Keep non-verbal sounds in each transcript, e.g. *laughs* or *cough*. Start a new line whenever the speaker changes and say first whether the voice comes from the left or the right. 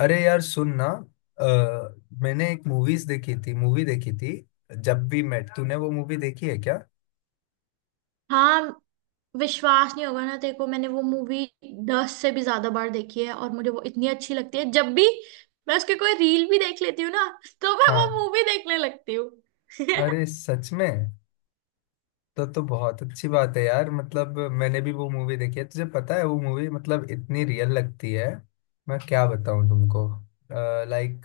left: अरे यार सुन ना। अ, मैंने एक मूवीज देखी थी, मूवी देखी थी। जब भी मेट, तूने वो मूवी देखी है क्या?
right: हाँ। विश्वास नहीं होगा ना तेरे को, मैंने वो मूवी 10 से भी ज्यादा बार देखी है और मुझे वो इतनी अच्छी लगती है, जब भी मैं उसके कोई रील भी देख लेती हूँ ना तो मैं वो
left: हाँ।
right: मूवी देखने लगती हूँ।
left: अरे
right: *laughs*
left: सच में? तो बहुत अच्छी बात है यार, मतलब मैंने भी वो मूवी देखी है। तुझे पता है वो मूवी मतलब इतनी रियल लगती है। मैं क्या बताऊं तुमको? लाइक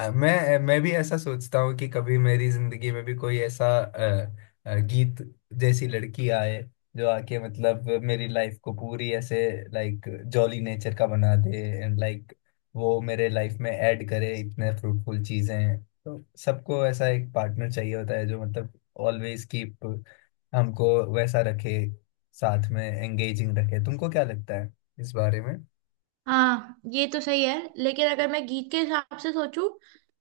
left: मैं भी ऐसा सोचता हूँ कि कभी मेरी जिंदगी में भी कोई ऐसा गीत जैसी लड़की आए, जो आके मतलब मेरी लाइफ को पूरी ऐसे लाइक जॉली नेचर का बना दे। एंड लाइक वो मेरे लाइफ में ऐड करे इतने फ्रूटफुल चीजें। तो सबको ऐसा एक पार्टनर चाहिए होता है जो मतलब ऑलवेज कीप हमको वैसा रखे, साथ में एंगेजिंग रखे। तुमको क्या लगता है इस बारे में?
right: हाँ, ये तो सही है लेकिन अगर मैं गीत के हिसाब से सोचूं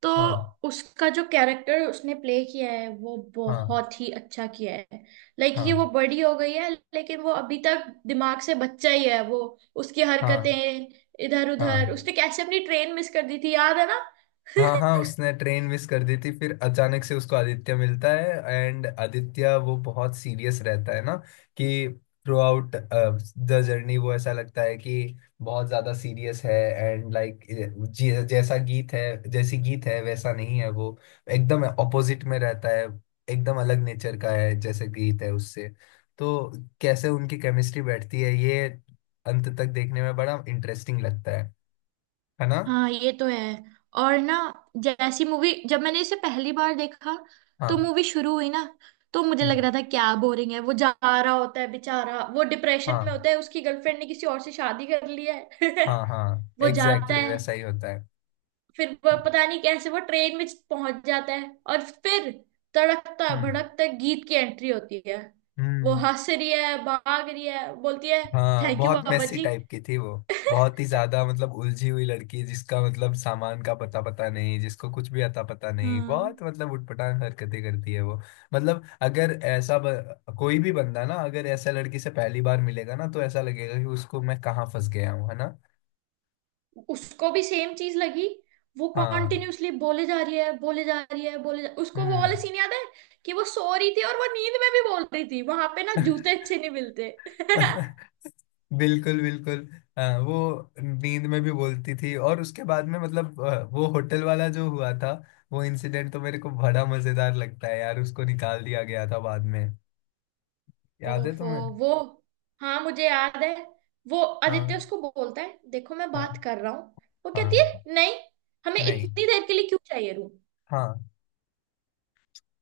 right: तो
left: हाँ।
right: उसका जो कैरेक्टर उसने प्ले किया है वो
left: हाँ।
right: बहुत ही अच्छा किया है। लाइक
left: हाँ।
right: ये वो बड़ी हो गई है लेकिन वो अभी तक दिमाग से बच्चा ही है वो। उसकी
left: हाँ।
right: हरकतें इधर उधर,
left: हाँ।
right: उसने कैसे अपनी ट्रेन मिस कर दी थी, याद है ना?
left: हाँ।
right: *laughs*
left: हाँ, उसने ट्रेन मिस कर दी थी, फिर अचानक से उसको आदित्य मिलता है। एंड आदित्य वो बहुत सीरियस रहता है ना, कि थ्रू आउट द जर्नी वो ऐसा लगता है कि बहुत ज्यादा सीरियस है। एंड लाइक जैसा गीत है, जैसी गीत है वैसा नहीं है वो। एकदम ऑपोजिट में रहता है। एकदम अलग नेचर का है जैसे गीत है उससे। तो कैसे उनकी केमिस्ट्री बैठती है, ये अंत तक देखने में बड़ा इंटरेस्टिंग लगता है ना?
right: हाँ, ये तो है। और ना, जैसी मूवी, जब मैंने इसे पहली बार देखा तो
left: हाँ।
right: मूवी शुरू हुई ना, तो मुझे लग
left: हम्म।
right: रहा था क्या बोरिंग है। वो जा रहा होता है बेचारा, वो डिप्रेशन में
left: हाँ।
right: होता है, उसकी गर्लफ्रेंड ने किसी और से शादी कर ली है।
left: हाँ। हाँ।
right: *laughs* वो
left: एग्जैक्टली
right: जाता
left: exactly
right: है,
left: वैसा ही होता है।
right: फिर वो पता नहीं कैसे वो ट्रेन में पहुंच जाता है और फिर तड़कता
left: हम्म।
right: भड़कता गीत की एंट्री होती है। वो
left: हम्म।
right: हंस रही है, भाग रही है, बोलती है
left: हाँ,
right: थैंक यू
left: बहुत
right: बाबा
left: मेसी
right: जी।
left: टाइप की थी वो। बहुत ही ज्यादा,
right: *laughs*
left: मतलब उलझी हुई लड़की, जिसका मतलब सामान का पता पता नहीं, जिसको कुछ भी अता पता नहीं,
right: हाँ,
left: बहुत मतलब उटपटांग हरकतें करती है वो। मतलब अगर ऐसा कोई भी बंदा ना, अगर ऐसा लड़की से पहली बार मिलेगा ना तो ऐसा लगेगा कि उसको, मैं कहाँ फंस गया हूँ, है ना?
right: उसको भी सेम चीज लगी। वो
left: हाँ।
right: कॉन्टिन्यूसली बोले जा रही है, बोले जा रही है, उसको वो वाला
left: हम्म।
right: सीन याद है कि वो सो रही थी और वो नींद में भी बोल रही थी, वहां पे ना जूते अच्छे नहीं मिलते। *laughs*
left: *laughs* बिल्कुल बिल्कुल। हाँ, वो नींद में भी बोलती थी और उसके बाद में मतलब वो होटल वाला जो हुआ था, वो इंसिडेंट तो मेरे को बड़ा मजेदार लगता है यार, उसको निकाल दिया गया था बाद में। याद है
right: ओफो,
left: तुम्हें?
right: वो हाँ, मुझे याद है। वो आदित्य
left: हाँ।
right: उसको बोलता है देखो मैं
left: हाँ।
right: बात कर रहा हूँ। वो कहती
left: हाँ।
right: है नहीं, हमें
left: नहीं।
right: इतनी देर के लिए क्यों चाहिए रूम।
left: हाँ।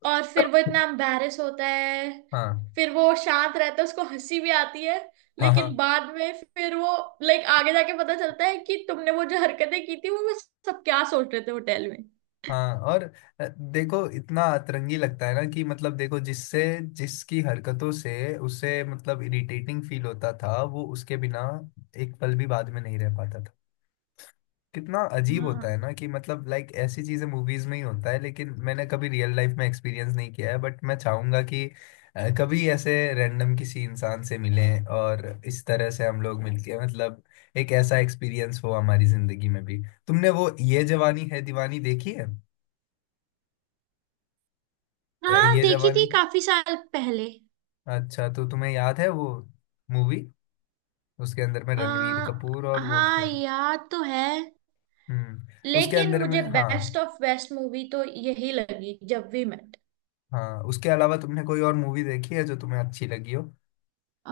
right: और फिर वो इतना एम्बैरेस होता है।
left: हाँ।
right: फिर वो शांत रहता है, उसको हंसी भी आती है।
left: हाँ। हाँ।
right: लेकिन बाद में फिर वो, लाइक आगे जाके पता चलता है कि तुमने वो जो हरकतें की थी, वो सब क्या सोच रहे थे होटल में।
left: हाँ। और अ, देखो इतना अतरंगी लगता है ना कि मतलब देखो जिससे जिसकी हरकतों से उसे मतलब इरिटेटिंग फील होता था, वो उसके बिना एक पल भी बाद में नहीं रह पाता था। कितना अजीब होता है
right: हाँ,
left: ना कि मतलब लाइक ऐसी चीजें मूवीज में ही होता है, लेकिन मैंने कभी रियल लाइफ में एक्सपीरियंस नहीं किया है, बट मैं चाहूंगा कि कभी ऐसे रैंडम किसी इंसान से मिलें और इस तरह से हम लोग मिलके, मतलब एक ऐसा एक्सपीरियंस हो हमारी जिंदगी में भी। तुमने वो ये जवानी है दीवानी देखी है?
right: हाँ,
left: ये
right: देखी थी
left: जवानी।
right: काफी साल पहले।
left: अच्छा तो तुम्हें याद है वो मूवी, उसके अंदर में
right: आ,
left: रणवीर कपूर और वो
right: हाँ,
left: थे।
right: याद तो है,
left: हम्म। उसके
right: लेकिन
left: अंदर में,
right: मुझे
left: हाँ।
right: बेस्ट ऑफ बेस्ट मूवी तो यही लगी, जब वी मेट।
left: हाँ, उसके अलावा तुमने कोई और मूवी देखी है जो तुम्हें अच्छी लगी हो?
right: अ,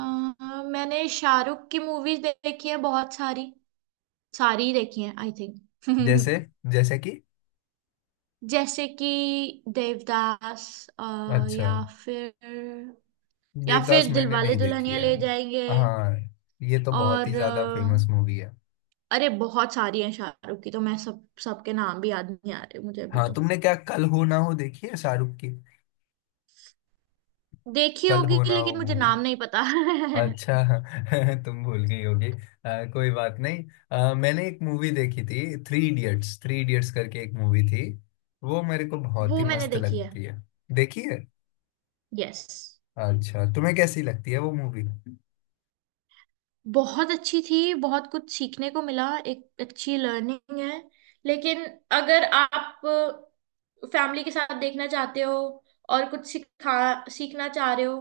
right: मैंने शाहरुख की मूवीज देखी है बहुत सारी। सारी ही देखी है आई थिंक।
left: जैसे
right: *laughs*
left: जैसे कि?
right: जैसे कि देवदास,
left: अच्छा।
right: या फिर, या
left: देवदास
right: फिर
left: मैंने
right: दिलवाले
left: नहीं देखी
right: दुल्हनिया
left: है।
right: ले जाएंगे।
left: हाँ, ये तो बहुत ही
right: और
left: ज्यादा फेमस मूवी है।
right: अरे, बहुत सारी हैं शाहरुख की, तो मैं सब सबके नाम भी याद नहीं आ रहे मुझे अभी
left: हाँ,
right: तो।
left: तुमने क्या कल हो ना हो देखी है शाहरुख की?
right: देखी
left: कल
right: होगी,
left: हो ना हो
right: लेकिन मुझे
left: मूवी।
right: नाम नहीं पता।
left: अच्छा।
right: *laughs*
left: *laughs* तुम भूल गई होगी, कोई बात नहीं। मैंने एक मूवी देखी थी, थ्री इडियट्स, थ्री इडियट्स करके एक मूवी थी। वो मेरे को बहुत
right: वो
left: ही
right: मैंने
left: मस्त
right: देखी है।
left: लगती है। देखी है?
right: यस।
left: अच्छा तुम्हें कैसी लगती है वो मूवी?
right: बहुत अच्छी थी, बहुत कुछ सीखने को मिला, एक अच्छी लर्निंग है। लेकिन अगर आप फैमिली के साथ देखना चाहते हो और कुछ सिखा सीखना चाह रहे हो,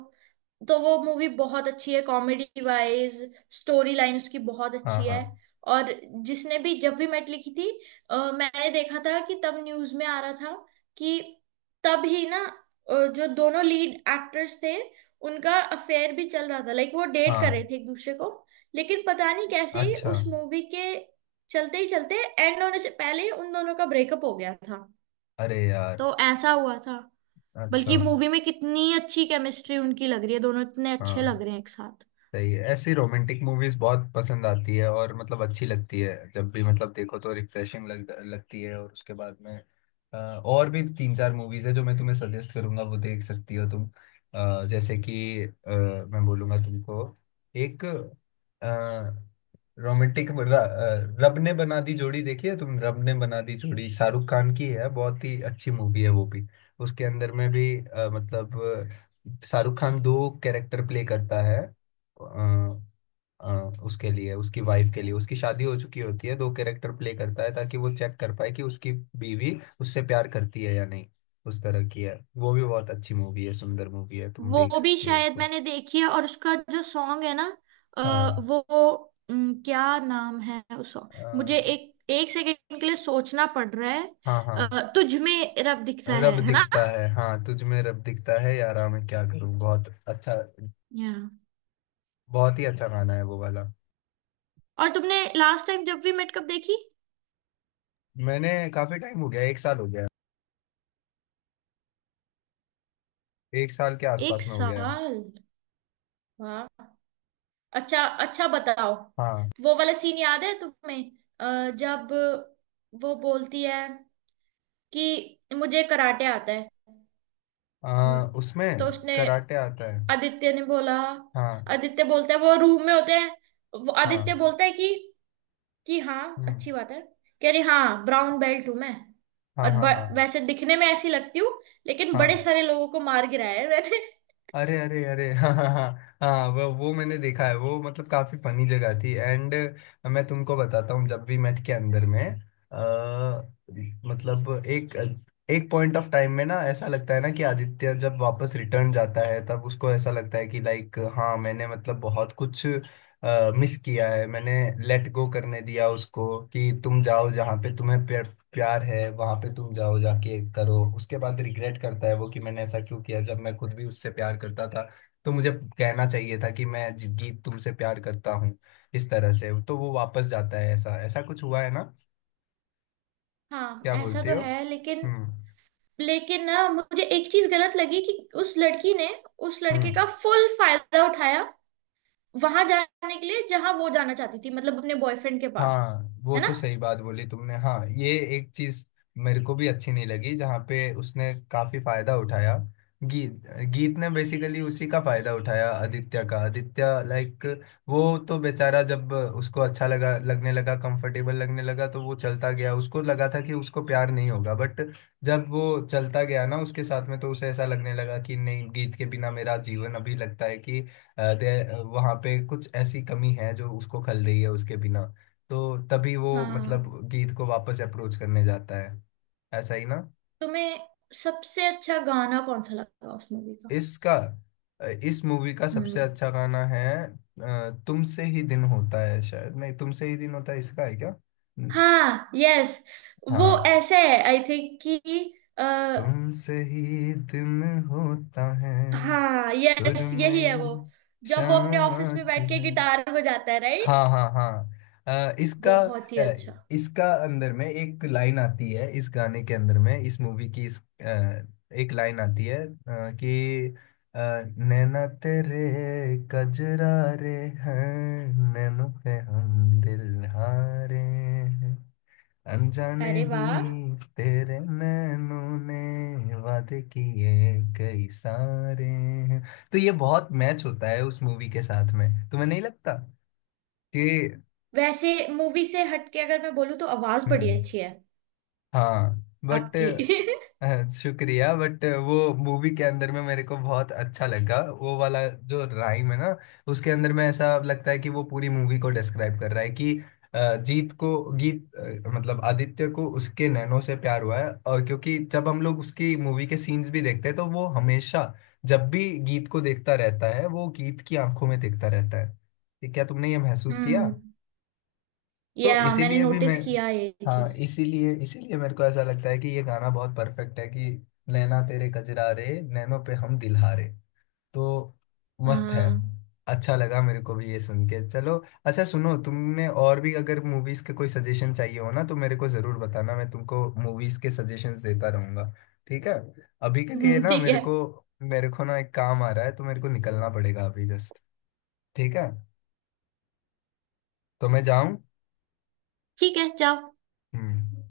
right: तो वो मूवी बहुत अच्छी है कॉमेडी वाइज। स्टोरी लाइन उसकी बहुत
left: हाँ।
right: अच्छी है।
left: हाँ।
right: और जिसने भी, जब भी मैट लिखी थी, मैंने देखा था कि तब न्यूज में आ रहा था कि तब ही ना, जो दोनों लीड एक्टर्स थे, उनका अफेयर भी चल रहा था, लाइक वो डेट कर
left: हाँ।
right: रहे थे एक दूसरे को। लेकिन पता नहीं कैसे ही
left: अच्छा।
right: उस मूवी के चलते ही चलते, एंड होने से पहले ही उन दोनों का ब्रेकअप हो गया था।
left: अरे यार।
right: तो ऐसा हुआ था।
left: अच्छा।
right: बल्कि मूवी में कितनी अच्छी केमिस्ट्री उनकी लग रही है, दोनों इतने अच्छे लग
left: हाँ।
right: रहे हैं एक साथ।
left: सही है, ऐसी रोमांटिक मूवीज बहुत पसंद आती है और मतलब अच्छी लगती है जब भी मतलब देखो तो रिफ्रेशिंग लगती है। और उसके बाद में और भी तीन चार मूवीज है जो मैं तुम्हें सजेस्ट करूंगा, वो देख सकती हो तुम। जैसे कि मैं बोलूंगा तुमको, एक रोमांटिक, रब ने बना दी जोड़ी देखी है तुम? रब ने बना दी जोड़ी शाहरुख खान की है, बहुत ही अच्छी मूवी है वो भी। उसके अंदर में भी मतलब शाहरुख खान दो कैरेक्टर प्ले करता है। अ, उसके लिए उसकी वाइफ के लिए, उसकी शादी हो चुकी होती है, दो कैरेक्टर प्ले करता है ताकि वो चेक कर पाए कि उसकी बीवी उससे प्यार करती है या नहीं। उस तरह की है वो भी, बहुत अच्छी मूवी है, सुंदर मूवी है, तुम देख
right: वो भी
left: सकते हो
right: शायद
left: उसको।
right: मैंने देखी है, और उसका जो सॉन्ग है ना,
left: हाँ।
right: वो क्या नाम है उस सॉन्ग,
left: अ,
right: मुझे एक एक सेकंड के लिए सोचना पड़ रहा है।
left: हाँ। हाँ
right: तुझ में रब दिखता है
left: रब
right: है ना?
left: दिखता है, हाँ तुझ में रब दिखता है यारा, मैं क्या करूँ, बहुत अच्छा।
right: या?
left: बहुत ही अच्छा गाना है वो वाला।
right: और तुमने लास्ट टाइम जब वी मेट कब देखी?
left: मैंने काफी टाइम हो गया, एक साल हो गया है। एक साल के
right: एक
left: आसपास में हो गया है।
right: साल। वाह। अच्छा, अच्छा, बताओ।
left: हाँ।
right: वो वाला सीन याद है तुम्हें? जब वो बोलती है कि मुझे कराटे आता है हम्म, तो
left: उसमें
right: उसने,
left: कराटे आता है।
right: आदित्य ने बोला।
left: हाँ।
right: आदित्य बोलता है, वो रूम में होते हैं। वो आदित्य
left: हाँ।
right: बोलता है कि हाँ,
left: हम्म।
right: अच्छी बात है। कह रही हाँ, ब्राउन बेल्ट हूं मैं।
left: हाँ।
right: और
left: हाँ। हाँ।
right: वैसे दिखने में ऐसी लगती हूँ, लेकिन बड़े
left: हाँ।
right: सारे लोगों को मार गिराया है मैंने।
left: अरे अरे अरे, हाँ हाँ हाँ। हाँ वो मैंने देखा है, वो मतलब काफी फनी जगह थी एंड मैं तुमको बताता हूँ। जब भी मेट के अंदर में अ, मतलब एक एक पॉइंट ऑफ टाइम में ना ऐसा लगता है ना कि आदित्य जब वापस रिटर्न जाता है तब उसको ऐसा लगता है कि लाइक हाँ मैंने मतलब बहुत कुछ मिस किया है। मैंने लेट गो करने दिया उसको कि तुम जाओ जहाँ पे तुम्हें प्यार है वहां पे, तुम जाओ जाके करो। उसके बाद रिग्रेट करता है वो कि मैंने ऐसा क्यों किया, जब मैं खुद भी उससे प्यार करता था। तो मुझे कहना चाहिए था कि मैं जिंदगी तुमसे प्यार करता हूँ, इस तरह से। तो वो वापस जाता है, ऐसा ऐसा कुछ हुआ है ना?
right: *laughs* हाँ,
left: क्या
right: ऐसा
left: बोलते
right: तो
left: हो?
right: है, लेकिन
left: हम्म।
right: लेकिन ना मुझे एक चीज गलत लगी कि उस लड़की ने उस लड़के
left: हम्म।
right: का फुल फायदा उठाया, वहां जाने के लिए जहां वो जाना चाहती थी, मतलब अपने बॉयफ्रेंड के पास।
left: हाँ वो
right: है ना?
left: तो सही बात बोली तुमने, हाँ ये एक चीज मेरे को भी अच्छी नहीं लगी जहाँ पे उसने काफी फायदा उठाया। गीत गीत ने बेसिकली उसी का फायदा उठाया, आदित्य का, आदित्य लाइक वो तो बेचारा, जब उसको अच्छा लगा, लगने लगा कंफर्टेबल लगने लगा तो वो चलता गया। उसको लगा था कि उसको प्यार नहीं होगा, बट जब वो चलता गया ना उसके साथ में तो उसे ऐसा लगने लगा कि नहीं, गीत के बिना मेरा जीवन अभी लगता है कि वहाँ पे कुछ ऐसी कमी है जो उसको खल रही है उसके बिना। तो तभी वो मतलब
right: हाँ।
left: गीत को वापस अप्रोच करने जाता है। ऐसा ही ना?
right: तुम्हें सबसे अच्छा गाना कौन सा लगा उस मूवी का?
left: इसका, इस मूवी का सबसे
right: हम्म।
left: अच्छा गाना है तुमसे ही दिन होता है, शायद, नहीं तुमसे ही दिन होता है इसका है क्या? न-
right: हाँ, यस। वो
left: हाँ।
right: ऐसे है आई थिंक कि आ,
left: तुमसे ही दिन होता है,
right: हाँ, यस, यही
left: सुरमई
right: है वो। जब वो अपने
left: शाम
right: ऑफिस में
left: आती
right: बैठ के
left: है।
right: गिटार बजाता है, राइट।
left: हाँ हाँ हाँ इसका
right: बहुत ही
left: अ,
right: अच्छा।
left: इसका अंदर में एक लाइन आती है इस गाने के अंदर में, इस मूवी की इस एक लाइन आती है, कि अ, नैना तेरे कजरा रे हैं, नैनों पे हम दिल हारे हैं, अनजाने
right: अरे
left: ही
right: वाह।
left: तेरे नैनों ने वादे किए कई सारे हैं। तो ये बहुत मैच होता है उस मूवी के साथ में, तुम्हें नहीं लगता?
right: वैसे मूवी से हटके अगर मैं बोलूँ तो आवाज बड़ी
left: हम्म।
right: अच्छी है
left: हाँ बट
right: आपकी।
left: शुक्रिया, बट वो मूवी के अंदर में मेरे को बहुत अच्छा लगा वो वाला जो राइम है ना, उसके अंदर में ऐसा लगता है कि वो पूरी मूवी को डिस्क्राइब कर रहा है कि जीत को गीत मतलब आदित्य को उसके नैनो से प्यार हुआ है। और क्योंकि जब हम लोग उसकी मूवी के सीन्स भी देखते हैं तो वो हमेशा जब भी गीत को देखता रहता है वो गीत की आंखों में देखता रहता है। ठीक है, तुमने ये
right: *laughs*
left: महसूस किया?
right: हम्म। या
left: तो
right: मैंने
left: इसीलिए भी मैं,
right: नोटिस किया ये
left: हाँ
right: चीज।
left: इसीलिए इसीलिए मेरे को ऐसा लगता है कि ये गाना बहुत परफेक्ट है कि नैना तेरे कजरा रे नैनों पे हम दिलहारे, तो मस्त है।
right: हाँ। *laughs*
left: अच्छा लगा मेरे को भी ये सुन के। चलो अच्छा सुनो, तुमने और भी अगर मूवीज के कोई सजेशन चाहिए हो ना तो मेरे को जरूर बताना, मैं तुमको मूवीज के सजेशंस देता रहूंगा। ठीक है। अभी के लिए ना
right: ठीक
left: मेरे
right: है।
left: को, ना एक काम आ रहा है तो मेरे को निकलना पड़ेगा अभी जस्ट। ठीक है, तो मैं जाऊं।
right: ठीक है, जाओ।
left: हम्म।